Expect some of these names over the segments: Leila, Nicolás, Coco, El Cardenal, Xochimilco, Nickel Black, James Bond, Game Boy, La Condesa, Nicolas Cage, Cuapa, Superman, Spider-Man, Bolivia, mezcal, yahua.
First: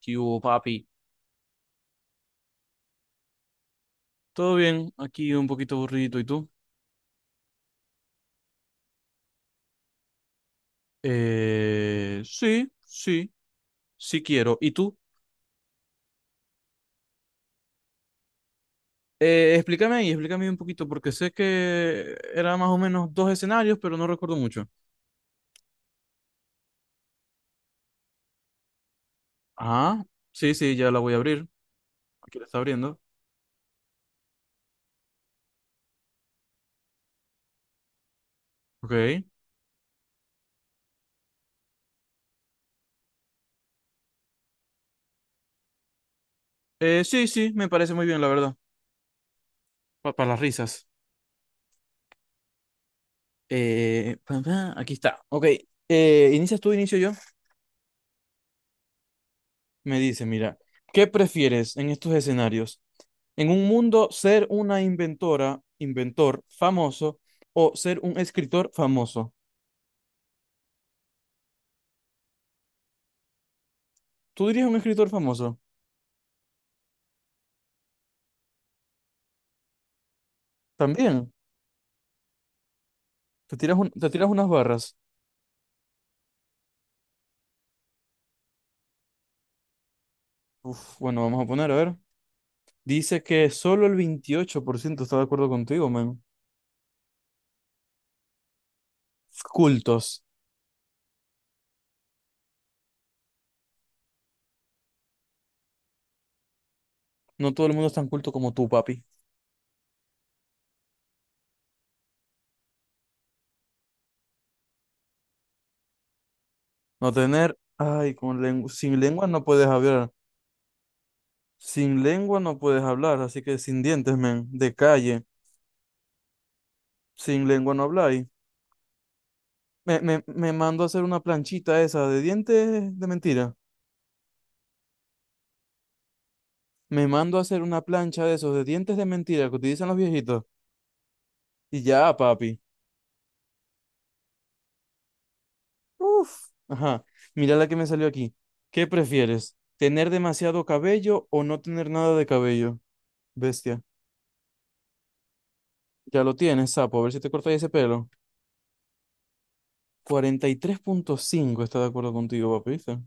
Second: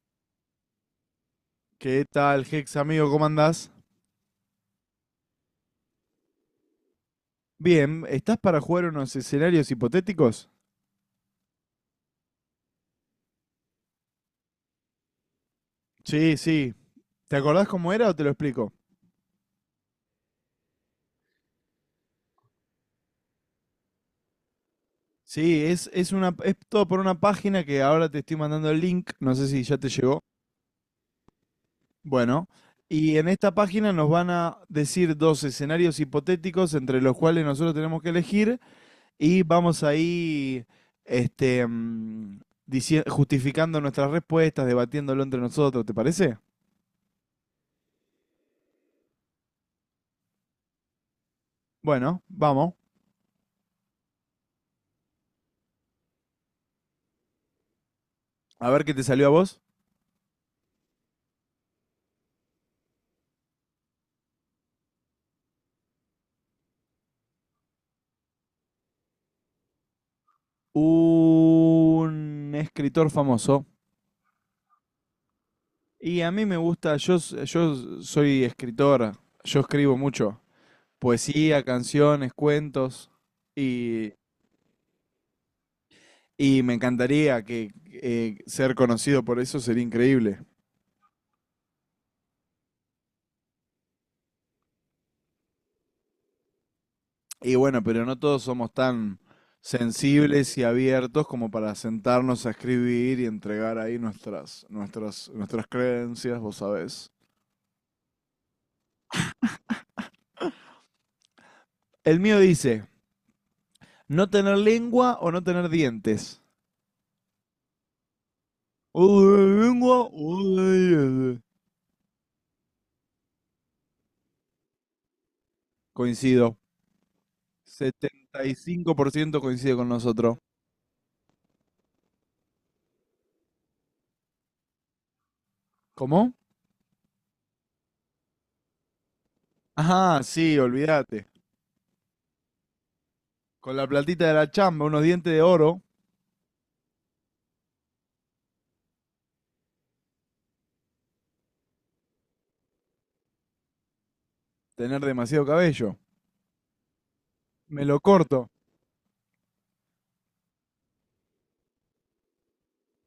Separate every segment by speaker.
Speaker 1: ¿Qué hubo, papi?
Speaker 2: ¿Qué tal, Hex, amigo? ¿Cómo andás?
Speaker 1: ¿Todo bien? Aquí un poquito aburrido. ¿Y tú?
Speaker 2: Bien, ¿estás para jugar unos escenarios hipotéticos?
Speaker 1: Sí, sí, sí quiero. ¿Y tú?
Speaker 2: Sí, sí. ¿Te acordás cómo era o te lo explico?
Speaker 1: Explícame ahí, explícame un poquito, porque sé que era más o menos dos escenarios, pero no recuerdo mucho.
Speaker 2: Sí, es es todo por una página que ahora te estoy mandando el link, no sé si ya te
Speaker 1: Ah,
Speaker 2: llegó.
Speaker 1: sí, sí, ya la voy a abrir. Aquí la
Speaker 2: Bueno,
Speaker 1: está abriendo.
Speaker 2: y en esta página nos van a decir dos escenarios hipotéticos entre los cuales nosotros tenemos que elegir
Speaker 1: Ok.
Speaker 2: y vamos ahí, este, mm, justificando nuestras respuestas, debatiéndolo entre nosotros, ¿te parece?
Speaker 1: Sí, sí, me parece muy bien, la verdad. Para las risas.
Speaker 2: Bueno, vamos.
Speaker 1: Aquí está. Ok. ¿Inicias tú, inicio yo?
Speaker 2: A ver qué te salió a vos.
Speaker 1: Me dice, mira, ¿qué prefieres en estos escenarios? En un mundo, ser una inventor famoso o ser un escritor famoso.
Speaker 2: Un escritor famoso.
Speaker 1: ¿Tú dirías un escritor famoso?
Speaker 2: Y a mí me gusta, yo soy escritor, yo escribo mucho,
Speaker 1: También.
Speaker 2: poesía, canciones, cuentos,
Speaker 1: Te tiras te
Speaker 2: y,
Speaker 1: tiras unas barras.
Speaker 2: me encantaría que ser conocido por eso sería increíble.
Speaker 1: Uf, bueno, vamos a poner, a ver. Dice que solo el 28% está de acuerdo contigo, man.
Speaker 2: Y bueno, pero no todos somos tan
Speaker 1: Cultos.
Speaker 2: sensibles y abiertos como para sentarnos a escribir y entregar ahí nuestras creencias, vos sabés.
Speaker 1: No todo el mundo es tan culto como tú, papi.
Speaker 2: El mío dice, no tener lengua o no tener dientes.
Speaker 1: No tener, ay, con lengua, sin
Speaker 2: O
Speaker 1: lengua
Speaker 2: de
Speaker 1: no puedes
Speaker 2: lengua
Speaker 1: hablar.
Speaker 2: o de diez.
Speaker 1: Sin lengua no puedes hablar, así que sin dientes, men, de calle.
Speaker 2: Coincido.
Speaker 1: Sin lengua no habláis.
Speaker 2: 75% coincide con nosotros.
Speaker 1: Me mando a hacer una planchita esa de dientes de mentira.
Speaker 2: ¿Cómo?
Speaker 1: Me mando a hacer una plancha de esos de dientes de mentira que utilizan los
Speaker 2: Ajá,
Speaker 1: viejitos.
Speaker 2: sí, olvídate.
Speaker 1: Y ya, papi.
Speaker 2: Con la platita de la chamba, unos dientes de oro,
Speaker 1: Uf. Ajá. Mira la que me salió aquí. ¿Qué prefieres? ¿Tener demasiado cabello o no tener nada de cabello? Bestia.
Speaker 2: tener demasiado cabello.
Speaker 1: Ya lo tienes, sapo. A ver si te cortas ese
Speaker 2: Me lo
Speaker 1: pelo.
Speaker 2: corto.
Speaker 1: 43,5 está de acuerdo contigo, papi. ¿Viste?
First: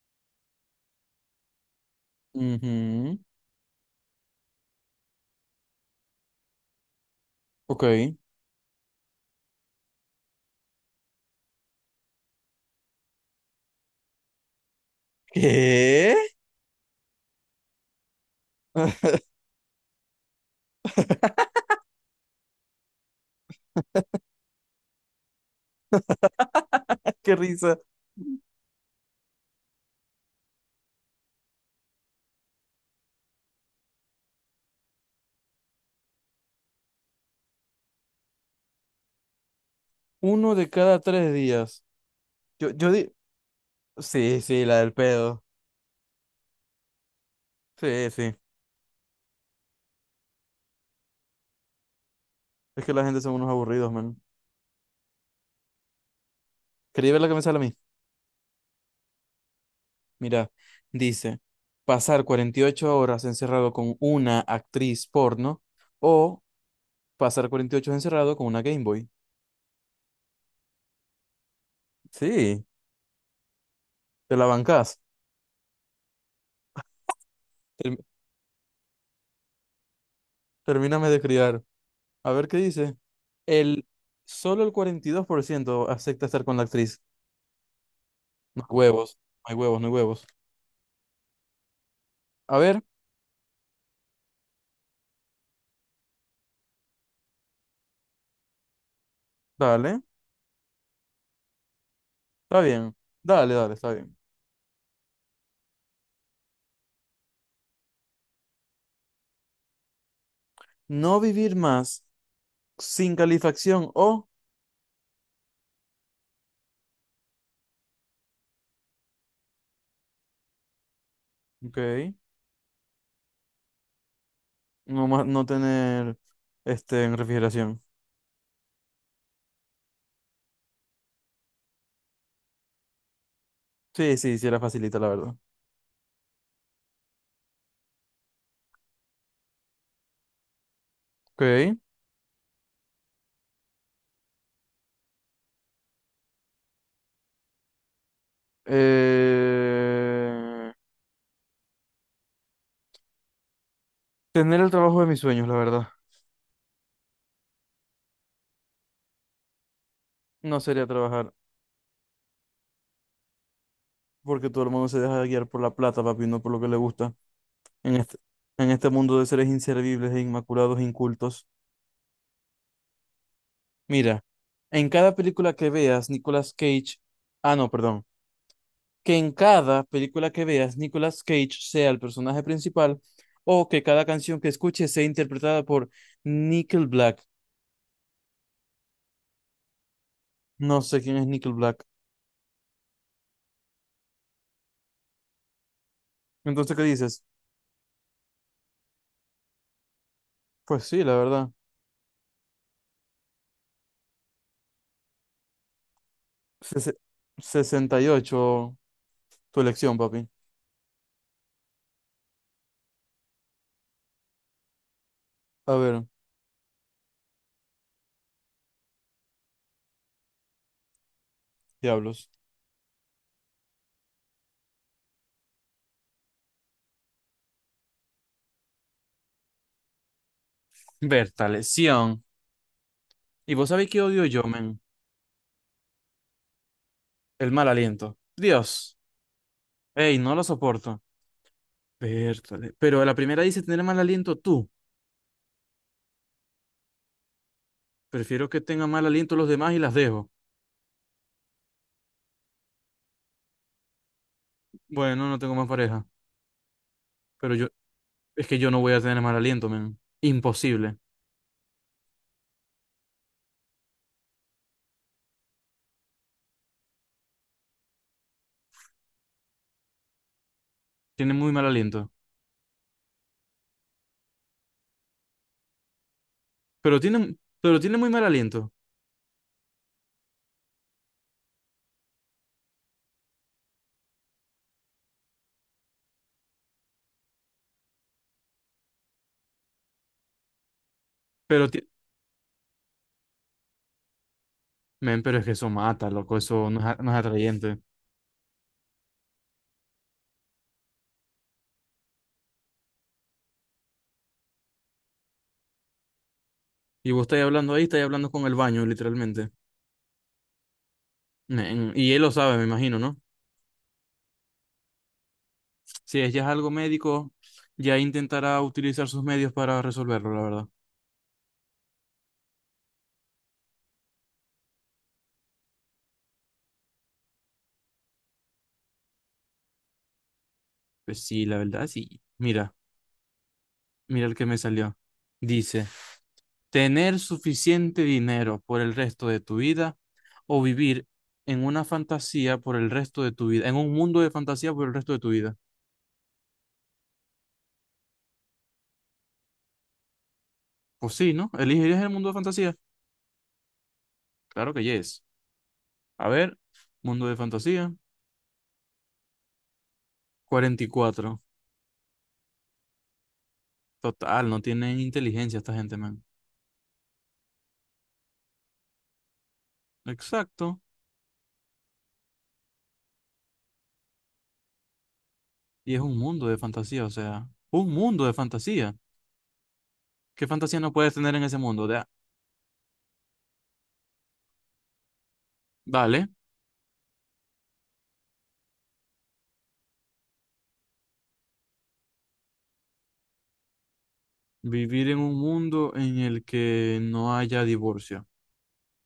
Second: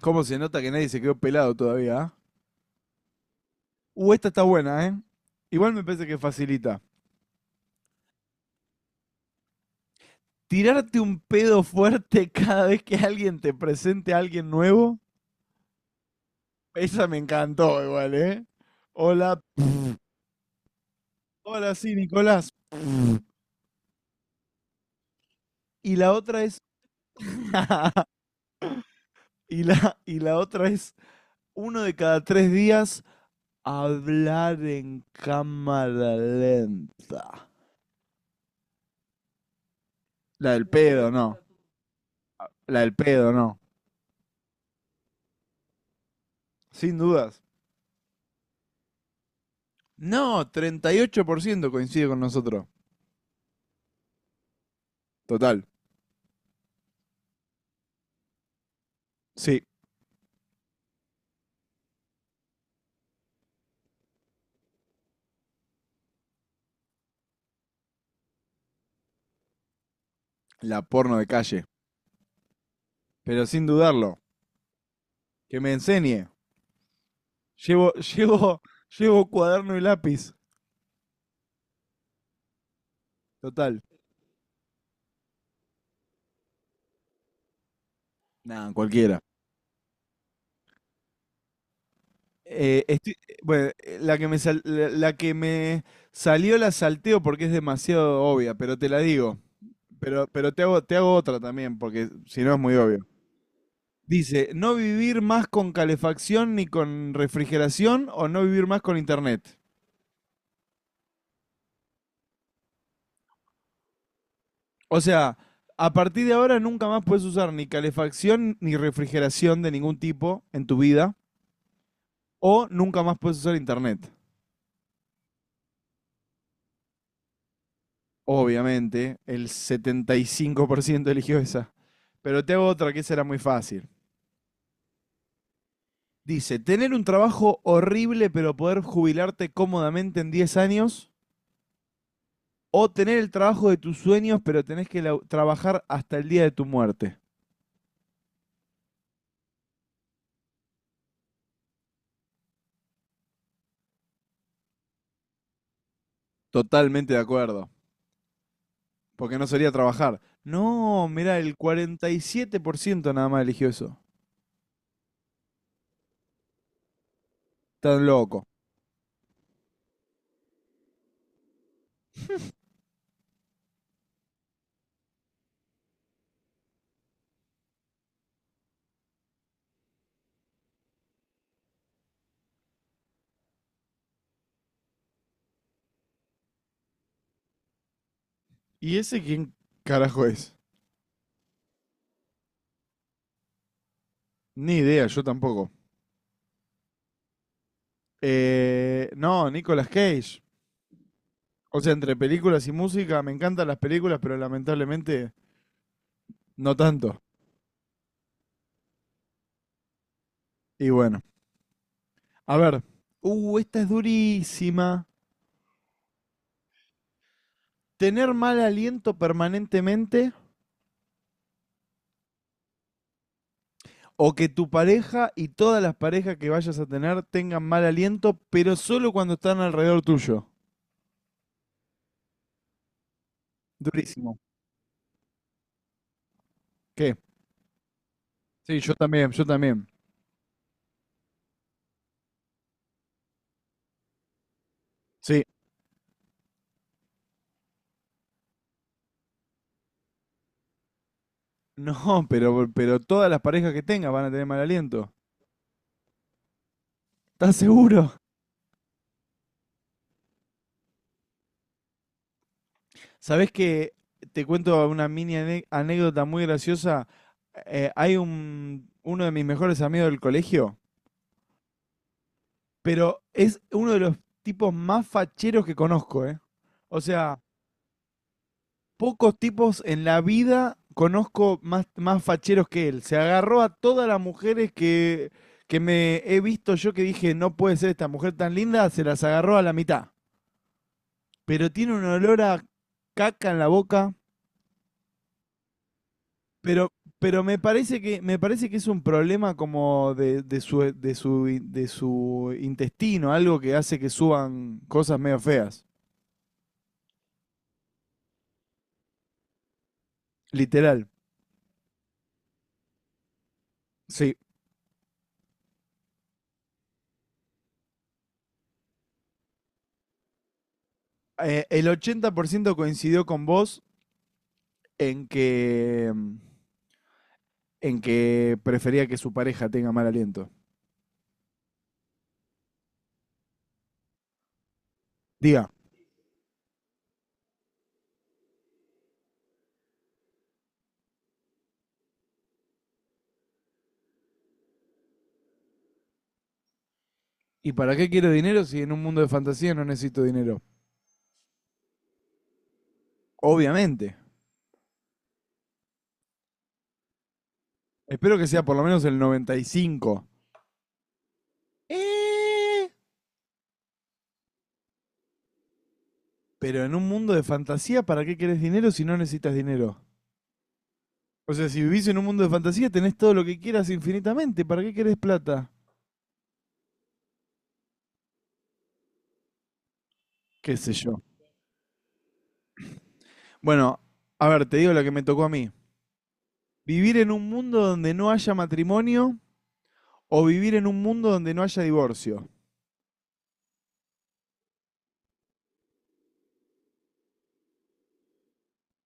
Speaker 2: ¿Cómo se nota que nadie se quedó pelado todavía? ¿Ah?
Speaker 1: Ujú.
Speaker 2: Esta está buena, ¿eh? Igual me parece que facilita.
Speaker 1: Ok.
Speaker 2: Tirarte un pedo fuerte cada vez que alguien te presente a alguien nuevo.
Speaker 1: ¿Qué?
Speaker 2: Esa me encantó igual, ¿eh? Hola. Hola, sí, Nicolás. Y la otra es.
Speaker 1: Qué risa.
Speaker 2: Y la otra es uno de cada tres días hablar en cámara lenta.
Speaker 1: Uno
Speaker 2: La
Speaker 1: de
Speaker 2: del
Speaker 1: cada
Speaker 2: pedo,
Speaker 1: tres
Speaker 2: no.
Speaker 1: días. Yo,
Speaker 2: La
Speaker 1: yo,
Speaker 2: del
Speaker 1: di-
Speaker 2: pedo, no.
Speaker 1: Sí, sí, la del pedo.
Speaker 2: Sin dudas.
Speaker 1: Sí, sí.
Speaker 2: No, 38% coincide con nosotros.
Speaker 1: Es que la gente son unos aburridos, man.
Speaker 2: Total.
Speaker 1: Quería ver la que me sale a mí.
Speaker 2: Sí,
Speaker 1: Mira, dice, pasar 48 horas encerrado con una actriz porno o pasar 48 horas encerrado con una Game Boy.
Speaker 2: la porno de calle.
Speaker 1: Sí,
Speaker 2: Pero sin dudarlo,
Speaker 1: te la bancás.
Speaker 2: que me enseñe. Llevo,
Speaker 1: Term-
Speaker 2: llevo cuaderno y lápiz.
Speaker 1: termíname de criar. A ver qué dice.
Speaker 2: Total.
Speaker 1: El, solo el 42% acepta estar con la actriz. No hay
Speaker 2: Nada,
Speaker 1: huevos,
Speaker 2: cualquiera.
Speaker 1: no hay huevos, no hay huevos. A ver,
Speaker 2: Bueno, la que me salió la salteo porque es demasiado obvia, pero te la digo.
Speaker 1: dale,
Speaker 2: Pero, te hago otra también, porque si no es
Speaker 1: está
Speaker 2: muy
Speaker 1: bien.
Speaker 2: obvio.
Speaker 1: Dale, dale, está bien.
Speaker 2: Dice, no vivir más con calefacción ni con refrigeración o no vivir más con internet.
Speaker 1: No vivir más sin calefacción o,
Speaker 2: O sea, a partir de ahora nunca más puedes usar ni calefacción ni refrigeración de ningún tipo en tu vida
Speaker 1: ok,
Speaker 2: o nunca más puedes usar internet.
Speaker 1: no, no tener este, en refrigeración.
Speaker 2: Obviamente, el 75% eligió esa. Pero te hago otra que esa era muy fácil.
Speaker 1: Sí, sí, sí, era facilita, la verdad.
Speaker 2: Dice, tener un trabajo horrible pero poder jubilarte cómodamente en 10 años
Speaker 1: Ok.
Speaker 2: o tener el trabajo de tus sueños pero tenés que trabajar hasta el día de tu muerte.
Speaker 1: Eh, tener el trabajo de mis sueños, la verdad.
Speaker 2: Totalmente de acuerdo, porque no sería trabajar.
Speaker 1: No sería
Speaker 2: No,
Speaker 1: trabajar,
Speaker 2: mirá, el 47% nada más eligió eso.
Speaker 1: porque todo el mundo se deja guiar por la plata, papi, no por lo que le gusta. En
Speaker 2: Tan
Speaker 1: este,
Speaker 2: loco.
Speaker 1: en este mundo de seres inservibles e inmaculados, e incultos. Mira, en cada película que veas, Nicolas Cage. Ah, no, perdón. Que en cada película que veas Nicolas Cage sea el personaje principal o que cada canción que escuches sea interpretada por Nickel Black.
Speaker 2: ¿Y ese quién carajo es?
Speaker 1: No sé quién es Nickel Black.
Speaker 2: Ni idea, yo tampoco.
Speaker 1: Entonces, ¿qué dices?
Speaker 2: No, Nicolas Cage.
Speaker 1: Pues sí, la verdad.
Speaker 2: O sea, entre películas y música, me encantan las películas, pero lamentablemente no
Speaker 1: Ses-
Speaker 2: tanto.
Speaker 1: 68 tu elección, papi.
Speaker 2: Y bueno, a ver. Esta es durísima.
Speaker 1: A ver,
Speaker 2: ¿Tener mal aliento permanentemente
Speaker 1: diablos.
Speaker 2: o que tu pareja y todas las parejas que vayas a tener tengan mal aliento, pero solo cuando están alrededor tuyo?
Speaker 1: Bertaleción. ¿Y vos sabéis qué odio
Speaker 2: Durísimo.
Speaker 1: yo, men?
Speaker 2: ¿Qué?
Speaker 1: El mal aliento.
Speaker 2: Sí, yo
Speaker 1: Dios.
Speaker 2: también, yo también.
Speaker 1: Ey, no lo soporto. Bertale. Pero la primera dice tener mal aliento tú.
Speaker 2: Sí.
Speaker 1: Prefiero que tengan mal aliento los demás y las dejo.
Speaker 2: No, pero todas las parejas que tengas van a tener mal aliento.
Speaker 1: Bueno, no tengo más pareja. Pero
Speaker 2: ¿Estás
Speaker 1: yo,
Speaker 2: seguro?
Speaker 1: es que yo no voy a tener mal aliento, men. Imposible.
Speaker 2: ¿Sabés que te cuento una mini anécdota muy graciosa? Hay uno de mis mejores amigos del colegio,
Speaker 1: Tiene muy mal aliento.
Speaker 2: pero es uno de los tipos más facheros que conozco, ¿eh? O sea,
Speaker 1: Pero tiene muy mal aliento.
Speaker 2: pocos tipos en la vida conozco más facheros que él. Se agarró a todas las mujeres que me he visto yo que dije, no puede ser esta mujer tan linda, se las agarró a la mitad.
Speaker 1: Pero
Speaker 2: Pero
Speaker 1: ti-
Speaker 2: tiene un olor a caca en la boca.
Speaker 1: men, pero es que eso mata, loco. Eso no es,
Speaker 2: Pero,
Speaker 1: no es
Speaker 2: pero me
Speaker 1: atrayente.
Speaker 2: parece que, me parece que es un problema como de su intestino, algo que hace que suban cosas medio feas.
Speaker 1: Y vos estáis hablando ahí, estáis hablando con el baño, literalmente.
Speaker 2: Literal.
Speaker 1: Men, y él lo sabe, me imagino, ¿no?
Speaker 2: Sí,
Speaker 1: Si es ya es algo médico, ya intentará utilizar sus medios para resolverlo, la verdad.
Speaker 2: El 80% coincidió con vos en que, mm, en que prefería que su pareja tenga mal aliento.
Speaker 1: Pues sí, la verdad, sí. Mira, mira el que me salió.
Speaker 2: Diga,
Speaker 1: Dice, tener suficiente dinero por el resto de tu vida o vivir en una fantasía por el resto de tu vida, en un mundo de fantasía por el resto de tu vida.
Speaker 2: ¿y para qué quiero dinero si en un mundo de fantasía no necesito dinero?
Speaker 1: Pues sí, ¿no? ¿Elegirías el mundo de fantasía?
Speaker 2: Obviamente.
Speaker 1: Claro que yes. A ver, mundo de fantasía,
Speaker 2: Espero que sea por lo menos el 95.
Speaker 1: 44. Total, no tienen inteligencia esta gente, man.
Speaker 2: Pero en un mundo de fantasía, ¿para qué querés dinero si no necesitas dinero?
Speaker 1: Exacto.
Speaker 2: O sea, si vivís en un mundo de fantasía, tenés todo lo que quieras infinitamente. ¿Para qué querés plata?
Speaker 1: Y es un mundo de fantasía, o sea, un mundo de fantasía. ¿Qué
Speaker 2: ¿Qué
Speaker 1: fantasía no
Speaker 2: sé
Speaker 1: puedes
Speaker 2: yo?
Speaker 1: tener en ese mundo? De
Speaker 2: Bueno, a ver, te digo lo que me tocó a mí.
Speaker 1: dale,
Speaker 2: Vivir en un mundo donde no haya matrimonio o vivir en un mundo donde no haya divorcio.
Speaker 1: vivir en un mundo en el que no haya divorcio.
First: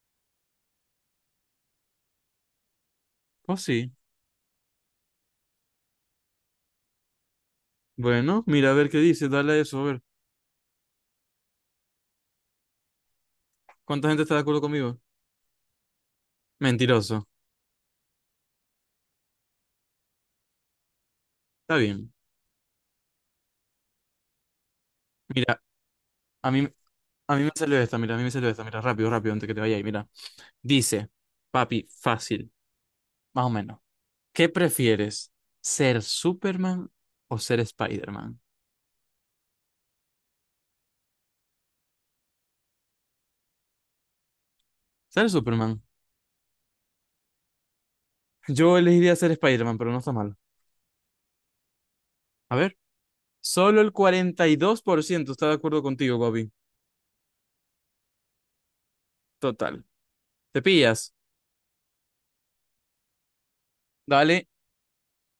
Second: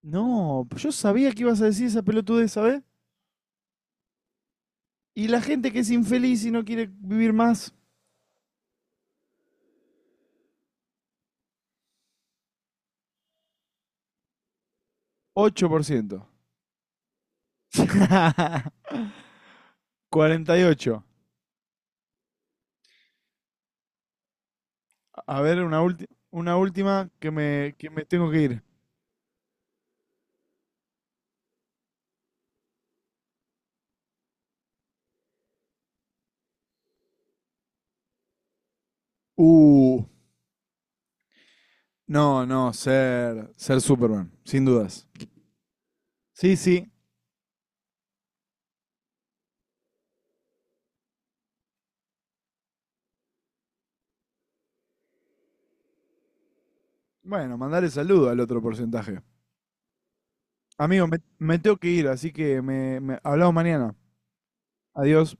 Speaker 2: No, yo sabía que ibas a decir esa pelotudez, ¿sabes?
Speaker 1: Pues sí,
Speaker 2: Y la gente que es infeliz y no quiere vivir más,
Speaker 1: bueno, mira, a ver qué dice, dale a eso, a ver. ¿Cuánta gente está de acuerdo conmigo?
Speaker 2: 8%.
Speaker 1: Mentiroso.
Speaker 2: 48.
Speaker 1: Está bien.
Speaker 2: A ver,
Speaker 1: Mira,
Speaker 2: una, ulti-
Speaker 1: a
Speaker 2: una
Speaker 1: mí,
Speaker 2: última que
Speaker 1: a mí me
Speaker 2: me,
Speaker 1: salió
Speaker 2: que
Speaker 1: esta,
Speaker 2: me
Speaker 1: mira, a mí me
Speaker 2: tengo que
Speaker 1: salió
Speaker 2: ir.
Speaker 1: esta, mira, rápido, rápido, antes que te vaya ahí, mira. Dice, papi, fácil, más o menos. ¿Qué prefieres? ¿Ser Superman o ser Spider-Man?
Speaker 2: Uh, no, no, ser Superman, sin dudas.
Speaker 1: Ser Superman.
Speaker 2: Sí, sí.
Speaker 1: Yo elegiría ser Spider-Man, pero no está mal. A ver, solo el 42% está de acuerdo contigo, Bobby.
Speaker 2: Bueno, mandarle saludo al otro porcentaje.
Speaker 1: Total. ¿Te
Speaker 2: Amigo,
Speaker 1: pillas?
Speaker 2: me tengo que ir, así que me hablamos mañana.
Speaker 1: Dale.
Speaker 2: Adiós.